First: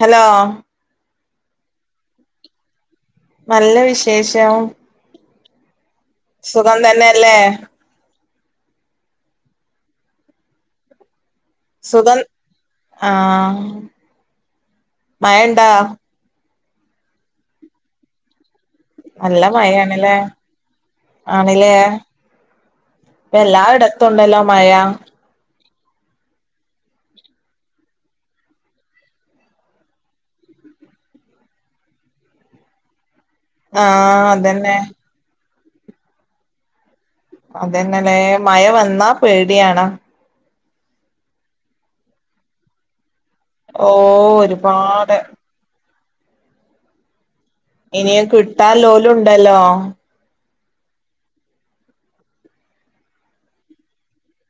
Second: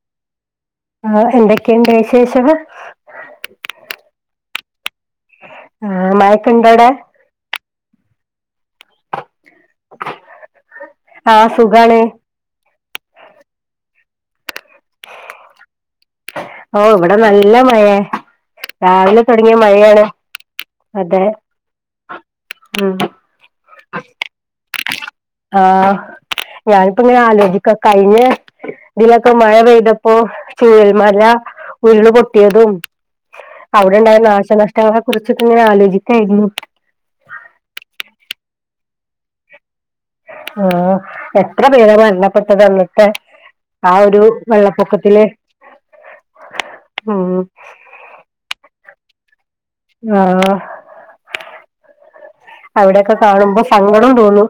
Hello ആഹ് എന്തൊക്കെണ്ട് വിശേഷം നല്ല വിശേഷം. ആ, സുഖം മഴക്കുണ്ടോടെ തന്നെയല്ലേ? ആഹ് സുഖാണ് സുഖം ആഹ് മയണ്ടാ? ഓഹ് ഇവിടെ നല്ല മയയെ രാവിലെ തൊടങ്ങിയ മഴയാണ് അതെ ആണ് ല്ലേ ഉം. ഇപ്പ എല്ലായിടത്തും ഉണ്ടല്ലോ മയ ആഹ് ഞാനിപ്പോ ഇങ്ങനെ ആലോചിക്കാ കഴിഞ്ഞെ ഇതിലൊക്കെ മഴ പെയ്തപ്പോ ചൂരൽ മല ഉരുള് പൊട്ടിയതും അവിടെ ഇണ്ടായ ആഹ് അതന്നെ നാശനഷ്ട്ടങ്ങളെ കുറിച്ചിടച്ചൊക്കെ ഇങ്ങനെ ആലോചിക്കായിരുന്നു അതന്നെല്ലെ മയ വന്നാ പേടിയാണ് ആഹ് എത്ര പേരാ മരണപ്പെട്ടത് അന്നത്തെ ഓ ആ ഒരു ഒരുപാട് വെള്ളപ്പൊക്കത്തില് ഉം ഇനിയാ കിട്ടാൻ ലോലും ഇണ്ടല്ല് ആഹ് അവിടെയൊക്കെ കാണുമ്പോ സങ്കടോം തോന്നും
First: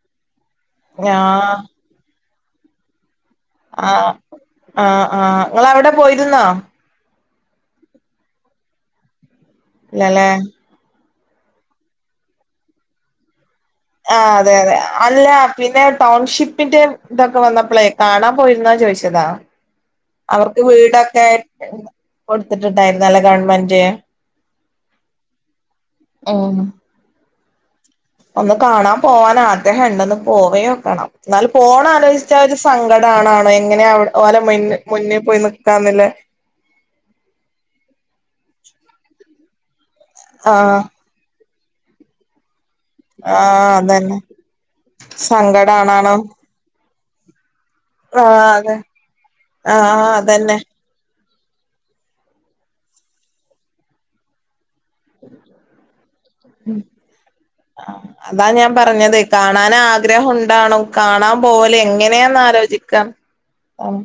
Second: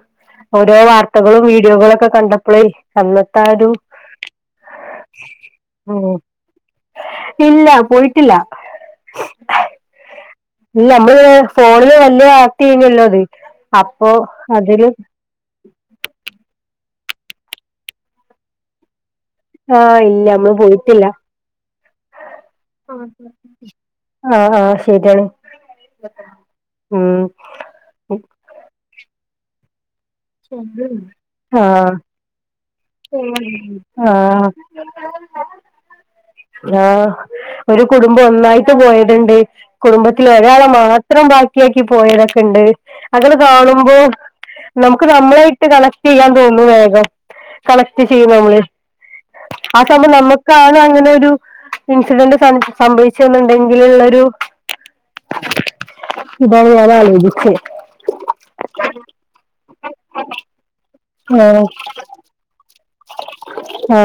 ഓരോ ഞാ വാർത്തകളും വീഡിയോകളൊക്കെ കണ്ട പ്പളേ അന്നത്ത് ആഹ് ആഹ് ആഹ് ഇങ്ങളവിടെ ഉം. പോയിരുന്നോ? ഇല്ല പോയിട്ടില്ല ഇല്ലല്ലേ? ഇല്ല അമ്മള് ഫോണില് വെല്യ വാർത്തയേനിയല്ലോ അത്. അപ്പോ ആഹ് അതെ അതെ അതില് അല്ല പിന്നെ ടൗൺഷിപ്പിന്റെ ഇതൊക്കെ വന്നപ്പളെ കാണാൻ പോയിരുന്നോ ചോദിച്ചതാ ആ ഇല്ല നമ്മള് അവർക്ക് പോയിട്ടില്ല വീടൊക്കെ കൊടുത്തിട്ടുണ്ടായിരുന്നല്ലോ ഗവണ്മെന്റ് വീട്കള് ഉം ഒന്ന് കാണാൻ പോവാന് ആഗ്രഹം ഇണ്ടെന്ന് പോയോക്കണം എന്നാല് ആ പോണഹ് ആലോയ്ച്ചാ ഒരു സങ്കടം ആണണോയ് എങ്ങനെ ആ ഓലെ മു മുന്ന് പോയി ന്ന്ക്കാന്ന്ല്ലേ ആഹ് ഒരു കുടുംബം ഒന്നായ്ട്ട് പോയത്ണ്ട് കുടുംബത്തില് ഒരാളെ ആഹ് മാത്രം ബാക്കിയാക്കി പോയോലൊക്കെ ഇണ്ട് അതണ്ട് ആഹ് കാണുമ്പോ അതന്നെ നമുക്ക് നമ്മളായിട്ട് കണക്ട് സങ്കടാണാണോ ചെയ്യാൻ തോന്നോ വേഗം കണക്ക്‌റ്റ് ചെയ്യും ആഹ് നമ്മള് അതെ ആ ആഹ് സമയം അതന്നെ നമക്കാണ് അങ്ങനെ ഒരു ഇൻസിഡന്റ് സംഭവിച്ചത് ന്നുണ്ടെങ്കിലുള്ളൊരു ഉം അതാ ഞാൻ പറഞ്ഞത് കാണാൻ ആ ഗ്രഹം ഉണ്ടാണും കാണാൻ പോല് എങ്ങനെന്ന് ആലോ ഹ്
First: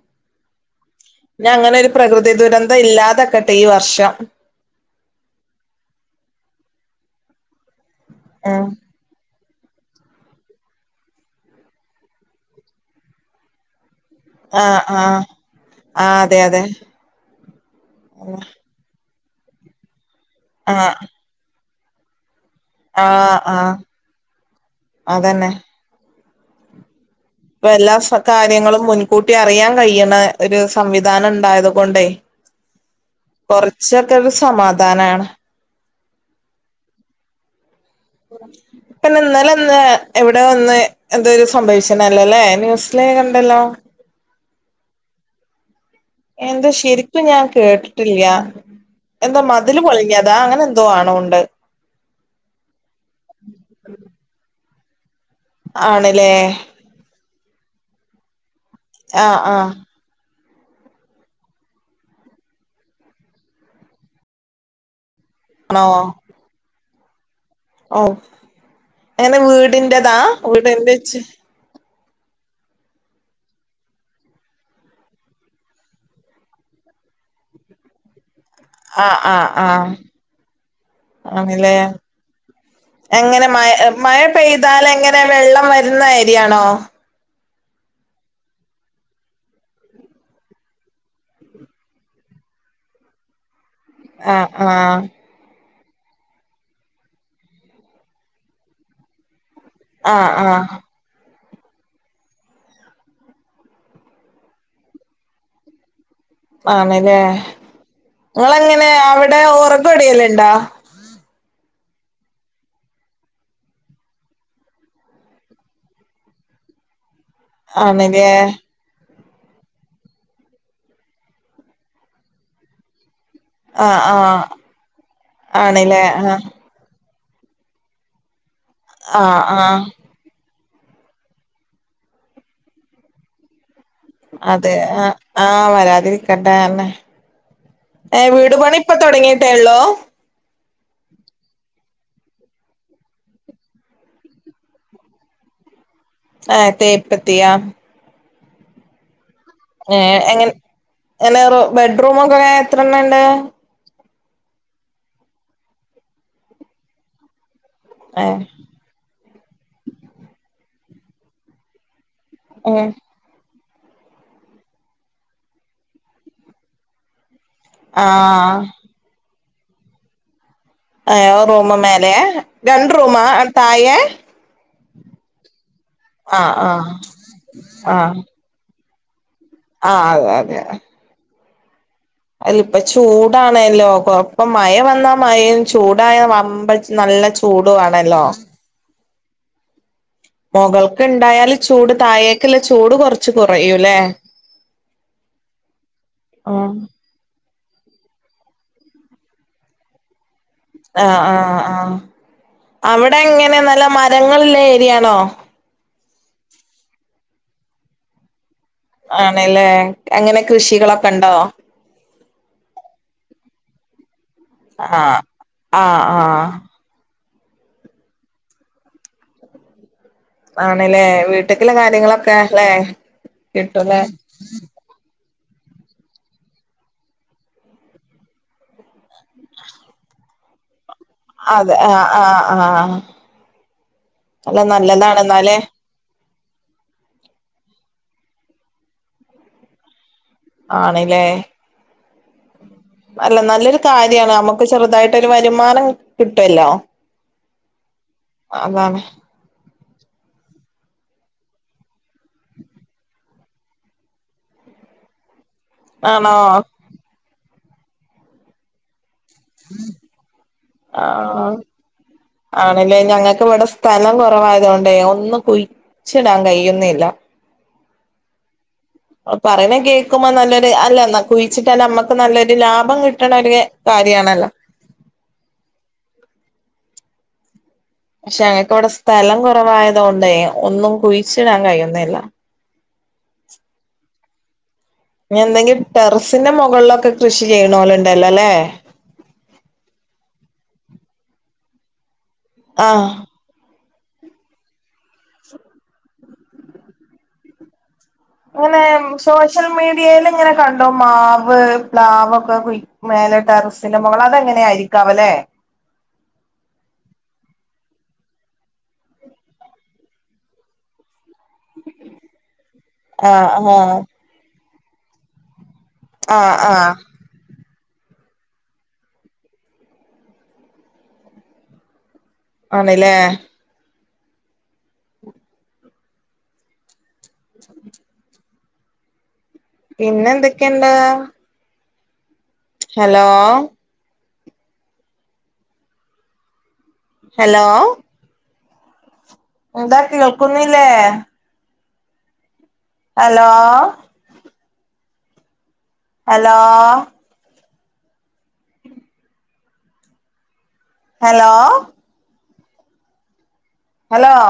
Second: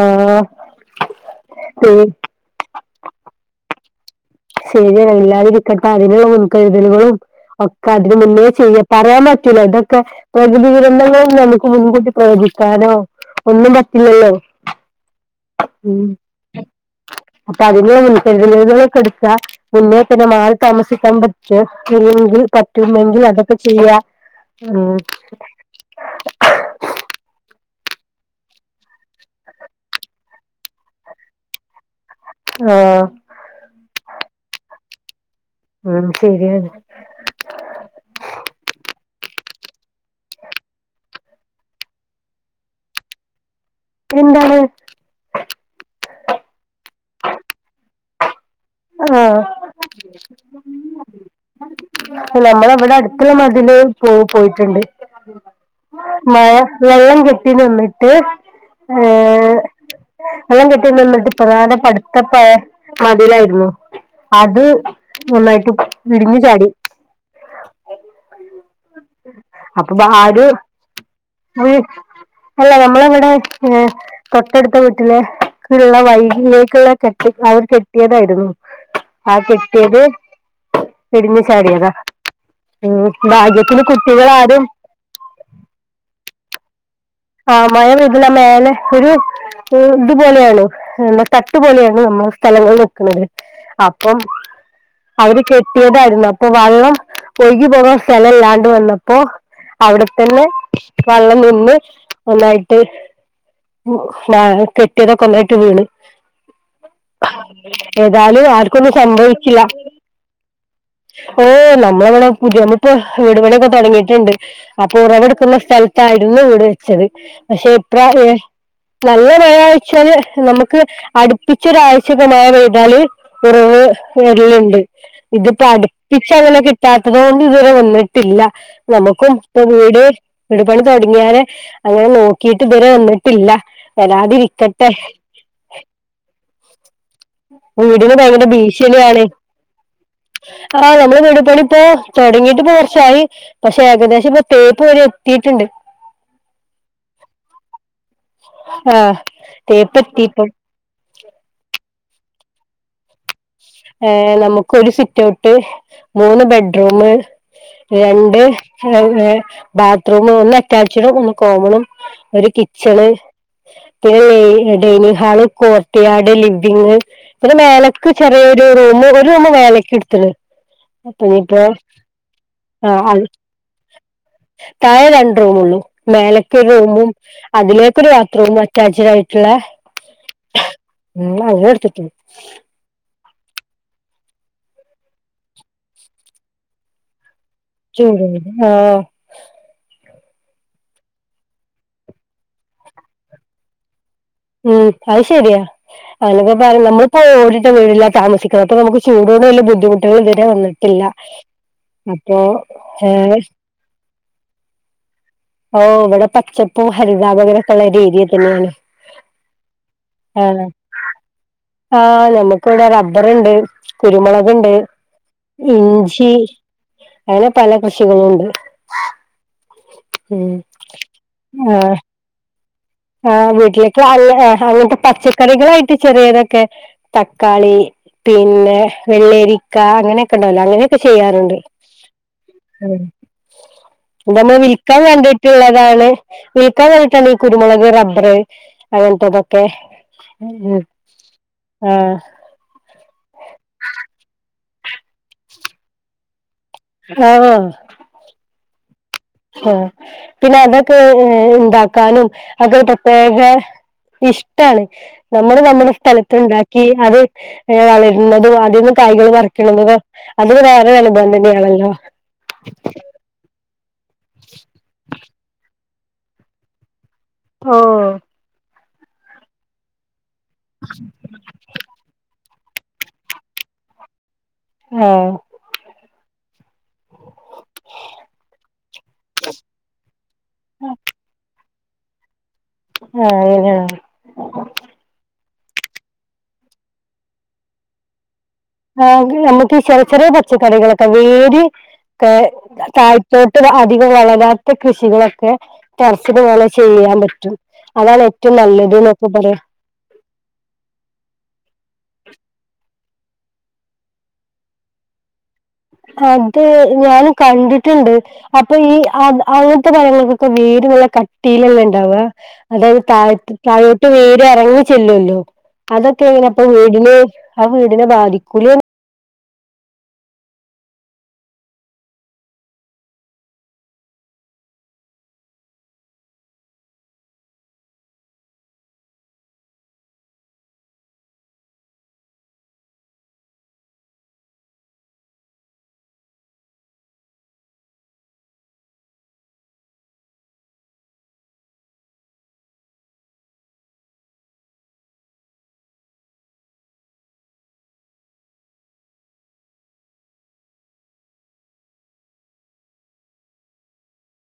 ഇഞ് അങ്ങനെ ഒരു പ്രകൃതി ദുരന്തം ഇല്ലാതക്കട്ടെ ഈ വർഷം ശെരിയാണ് ഇല്ലാതിരിക്കട്ടെ അതിനുള്ള മുൻകരുതലുകളും അതിന് മുന്നേ ഉം ചെയ്യ പറയാൻ പറ്റ് റ്റുല ഇതൊക്കെ പ്രകൃതി ദുരന്തങ്ങളും നമുക്ക് മുൻകൂട്ടി പ്രവചിക്കാനോ ഒന്നും റ്റില്ലല്ലോ ആഹ് ആഹ് ഉം ആഹ് അതെ അതെ അപ്പ അതിലെ മുൻ കരുതലുകള് ത മുന്നേ പിന്നെ മാറി ആഹ് താമസിക്കാൻ പറ്റെങ്കിൽ പറ്റുമെങ്കിൽ ആഹ് അതൊക്കെ ആഹ് ചെയ്യാ ഉം അതന്നെ ഇപ്പ എല്ലാ കാര്യങ്ങളും മുൻകൂട്ടി അറിയാൻ കഴിണെ ഒരു സംവിധാനം ഇണ്ടായത് കൊണ്ടേ ആ, കൊർച്ചൊക്കെ ഒരു സമാധാനാണ് അഹ് ശെര്യാണ് പിന്നെ ഇന്നലൊന്ന് എവിടെ ഒന്ന് എന്തോര് സംഭവിച്ച്നല്ലല്ലേ ന്യൂസില് കണ്ടല്ലോ എന്താണ് എന്താ ശെരിക്കും ഞാൻ കേട്ട്ട്ടില്ല ആഹ് എന്താ മതില് പോളിഞ്ഞതാ അങ്ങനെ എന്തോ ആണോ ഉണ്ട്. [unintelligible] നമ്മള ഇവിടെ അടുത്തുള്ള മതില് പോ പോയിട്ടുണ്ട്. ആണ്ല്ലേ മഴ വെള്ളം കെട്ടി നിന്നിട്ട് ആഹ് ഏഹ് ആഹ് വെള്ളം കെട്ടി നിന്നിട്ടു പ്രധാന [unintelligible] മതിലായിരുന്നു, അത് നന്നായിട്ട് ഇടിഞ്ഞു ചാടി. ഓഹ് എങ്ങനെ? അപ്പൊ വീടിന്റതാ? ആര് ഓള്ടെ എന്താച്ച്? അല്ല നമ്മളവിടെ ഏഹ് തൊട്ടടുത്ത വീട്ടിലേ ക്കുള്ള വഴിയിലേക്കുള്ള കെട്ടി അവർ കെട്ടിയതായിരുന്നു. ആഹ് ആ ആഹ് ആഹ് കെട്ടിയത് ഇടിഞ്ഞു ആണില്ലേ? ചാടിയതാ ഉം അങ്ങനെ മയ ഭാഗ്യത്തിന് മ് മയ കുട്ടികളാരും പെയ്താലെങ്ങനെ? വെള്ളം വരുന്ന ഏരിയാണോ? ആഹ് മഴ പെയ്തണ മേലെ ഒരു ഇതുപോലെയാണ് ഏഹ് തട്ട് പോലെയാണ് നമ്മടെ സ്ഥലങ്ങൾ നിക്കണത്, അപ്പം ആഹ് ആഹ് അവര് കെട് ടിയതായിരുന്നു, അപ്പൊ വള്ളം ഒഴുകി പോകാൻ സ്ഥലം ഇല്ലാണ്ട് വന്നപ്പോ ആഹ് അവിടെത്തന്നെ ആഹ് വള്ളം നിന്ന് ഒന്നായിട്ട് കെട്ടിയതൊക്കെ ഒന്നായിട്ട് വീണ്. ആണ്ല്ലേ ഏതാലും നിങ്ങളെങ്ങനെ ആർക്കൊന്നും അവിടെ സംഭവിച്ചില്ല. ഒറകൊടിയലുണ്ടോ ഓഹ് നമ്മളവിടെ [unintelligible] വീടുപണിയൊക്കെ തുടങ്ങിയിട്ടുണ്ട്. അപ്പൊ ഉറവെടുക്കുന്ന സ്ഥലത്താ യിരുന്നു വീട് വെച്ചത്, പക്ഷെ ഇപ്രാ ആണ്ല്ലേ ഏഹ് നല്ല മഴയാഴ്ച്ചാല് നമുക്ക് അടുപ്പിച്ചൊരാഴ്ചക്ക് മഴ പെയ്താല് ഉറവ ആഹ് ആഹ് വരുന്നുണ്ട്, ഇത് ഇപ്പോ ആണ്ല്ലേ ആഹ് അടുപ്പിച്ചങ്ങനെ കിട്ടാത് തോണ്ട് ഇതുവരെ വന്നിട്ടില്ല, നമുക്കും ആഹ് ഇപ്പൊ ആഹ് വീട് വിട്പണി തുടങ്ങിയാല് അങ്ങനെ നോക്കിട്ട് ഇതുവരെ വന്നിട്ടില്ല. അതെ വരാതിരിക്കട്ടെ ആഹ് വരാതിരിക്കണ്ടേ അന്നേ വീടിന് ഭയങ്കര ഭീഷണിയാണ് ഉള്ളൂ ആഹ് നമ്മള് വീടുപണി ഇപ്പോ തൊടങ്ങീട്ട് ഇപ്പോ കൊറച്ചായി പക്ഷെ ഏകദേശം ഇപ്പൊ തേപ്പ് വരെ എത്തിയിട്ടുണ്ട് ആഹ് തേപ്പെത്തിയാ ആഹ് ഏഹ് എങ്ങൻ എങ്ങനെ ബെഡ്റൂമൊക്കെ എത്ര എണ്ണം ഇണ്ട്? ഏഹ് നമുക്കൊരു സിറ്റൗട്ട് മൂന്ന് ബെഡ്റൂമ് ഏ രണ്ട് എ ഏഹ് ബാത്റൂമ് ഒന്ന് അറ്റാച്ചഡും ഒന്ന് കോമണും ഒരു ഉം കിച്ചണ് പിന്നെ ലെ ഡൈനിങ് ഹാള് കോർട്ടിയാട് ലിവിങ് പിന്നെ മേലക്ക് ചു [unintelligible] ആഹ് ഒരു റൂമ്, ഒരു റൂമ് മേലക്ക് എടുത്തിണ് അതെയോ ഒരു റൂമ് മേലെയാ, രണ്ട് ആ റൂമാ അത് അ തായെ? താഴെ രണ്ട് റൂമുള്ളൂ മേലക്ക് ഒരു ആഹ് റൂമും അതിലേക്കൊരു ആഹ് ബാത്റൂമും അറ്റാച്ച്ട് ആയി ആഹ് അതെ അതെ അതെ എടുത്തിട്ടുള്ളൂ അല്ല ഇപ്പ ചൂ ചൂടാണെല്ലോ കൊ ഇപ്പം മയ വന്നാ മയയും ചൂടായ വമ്പൻ നല്ല ചൂ ചൂടുവാണല്ലോ ആഹ് മൊകൾക്ക് ഇണ്ടായാല് ചൂട് തായേക്ക്ള്ള ചൂട് കൊറച്ച് കൊറയൂല്ലെ? ഉം അത് ശരിയാ ആഹ് [unintelligible] നമ്മളിപ്പോ ഒര് വീട്ടിലാ താമസിക്കണെ അപ്പ നമ്മക്ക് ചൂടോണ്ട് വല്ല ബുദ്ധിമുട്ടുകളും വെരും ആഹ് ആഹ് ആഹ് അവിടെ ഏഹ് എങ്ങനെ നല്ല മരങ്ങളുള്ള ഏരിയയാണോ? ഓഹ് ഇവിടെ പച്ചപ്പും ഹരിതാപകരക്കെള്ള ഒരു ഏരിയേ തന്നെയാണ് ആണ് ല്ലേ എങ്ങനെ ആഹ് കൃഷികളൊക്കെ ഉണ്ടോ? ആഹ് ഞമ്മക്കിവിടെ റബ്ബറ്ണ്ട് കുരുമുളക് ക്ണ്ട് ആഹ് ആഹ് ഇഞ്ചി ആഹ് പല പല കൃഷികളുണ്ട് ഉം ആണല്ലേ വീട്ടുക്കുള്ള ആഹ് കാര്യങ്ങളൊക്കെ അല്ലേ ആഹ് വീട്ടിലേ കിട്ടൂലേ കാര്യം അങ്ങനത്തെ പച്ച ക്കറികളായിട്ട് ചെറിയ ഇതൊക്കെ തക്കാളി പിന്നെ വെള്ളേരിക്ക അങ്ങനെയൊക്കെ ഉണ്ടാവില്ലേ അങ്ങനെ ക്കെ ചെയ്യാറുണ്ട് അതെ ആഹ് ആഹ് ആഹ് ഉം അല്ല ഇതെല്ലാം വിൽക്കാൻ നല്ലതാണ് എന്നാലേ കണ്ടിട്ടുള്ളതാണ് വിൽക്കാൻ വേണ്ടീട്ടാണ് ഈ കുരുമുളക് റബ്ബർ അങ്ങനത്തെ ഇതൊക്കെ ഉം ആണല്ലേ ആഹ് അല്ല നല്ലൊരു കാര്യവാണ് നമുക്ക് ചെറുതായിട്ടൊരു വരുമാനം കിട്ടുവല്ലോ ആഹ് അതാണ് ആ പിന്നെ അതൊക്കെ ഏ ഉണ്ടാക്കാനും അത് പ്രത്യേക ഇഷ്ടാണ് നമ്മള് നമ്മുടെ ആണോ സ്ഥലത്തുണ്ടാക്കി അത് വളരുന്നതും അതീന്ന് കായകൾ പറിക്കണത് അതൊരു വേറെ അനുഭവം ആഹ് തന്നെയാണല്ലോ ആണല്ലേ ഞങ്ങക്ക് ഇവിടെ സ്ഥലം കുറവായത് കൊണ്ടേ ഒന്നും കുഴിച്ചിടാൻ കഴിയുന്നില്ല ഓ പറയുന്നേ കേക്കുമ്പോ നല്ലൊരു അല്ലല്ല കുഴിച്ചിട്ടാ നമ്മക്ക് നല്ലൊരു ഒരു ലാഭം കിട്ടണ ഒരു കാര്യവാണല്ലോ ആഹ് പക്ഷെ ഞങ്ങക്കവിടെ സ്ഥലം കുറവായത് കൊണ്ടേ ഒന്നും കുഴിച്ചിടാൻ കഴിയുന്നില്ല ആഹ് അതേല്ലേ എന്തെങ്കിലും ടെറസിന്റെ മുകളിലൊക്കെ കൃഷി ചെയ്യണ പോലെ ഉണ്ടല്ലോ അല്ലേ ആഹ് നമുക്ക് ചെറിയ ചെറിയ പച്ചക്കറികളൊക്കെ വേരൊ ക്കെ ആഹ് താഴെത്തോട്ട് [unintelligible] വളരാത്ത കൃഷികളൊക്കെ ടറസിനു മേലെ ചെയ്യാൻ പറ്റും അതാണ് ഏറ്റവും അങ്ങനെ നല്ലത് എന്നൊക്കെ പറയാം സോഷ്യൽ മീഡിയൽ ഇങ്ങനെ കണ്ടോ മാവ് പ്ലാവ് ഒക്കെ കു മേല [unintelligible] സിനിമകൾ അതെങ്ങനെയ ആയിരിക്കാവല്ലേ അത് ഞൻ കണ്ടിട്ടുണ്ട് അപ്പൊ ഈ അ അങ്ങനത്തെ പഴങ്ങൾക്കൊക്കെ വരും കട്ടിലല്ല ഉണ്ടാവ അതായത് താഴ ആഹ് ആഹ് താഴോട്ട് വേര് ഇറങ്ങി ചെല്ലുമല്ലോ അതൊക്കെ എങ്ങനെ ആഹ് അപ്പൊ ആഹ് വീടിനെ ആ വീടിനെ ബാധിക്കൂല ആണല്ലേ പിന്നെ എന്തൊക്കെയുണ്ട് ഹലോ ഹലോ എന്താ കേൾക്കുന്നിലെ ഹലോ ഹലോ ഹലോ ഹലോ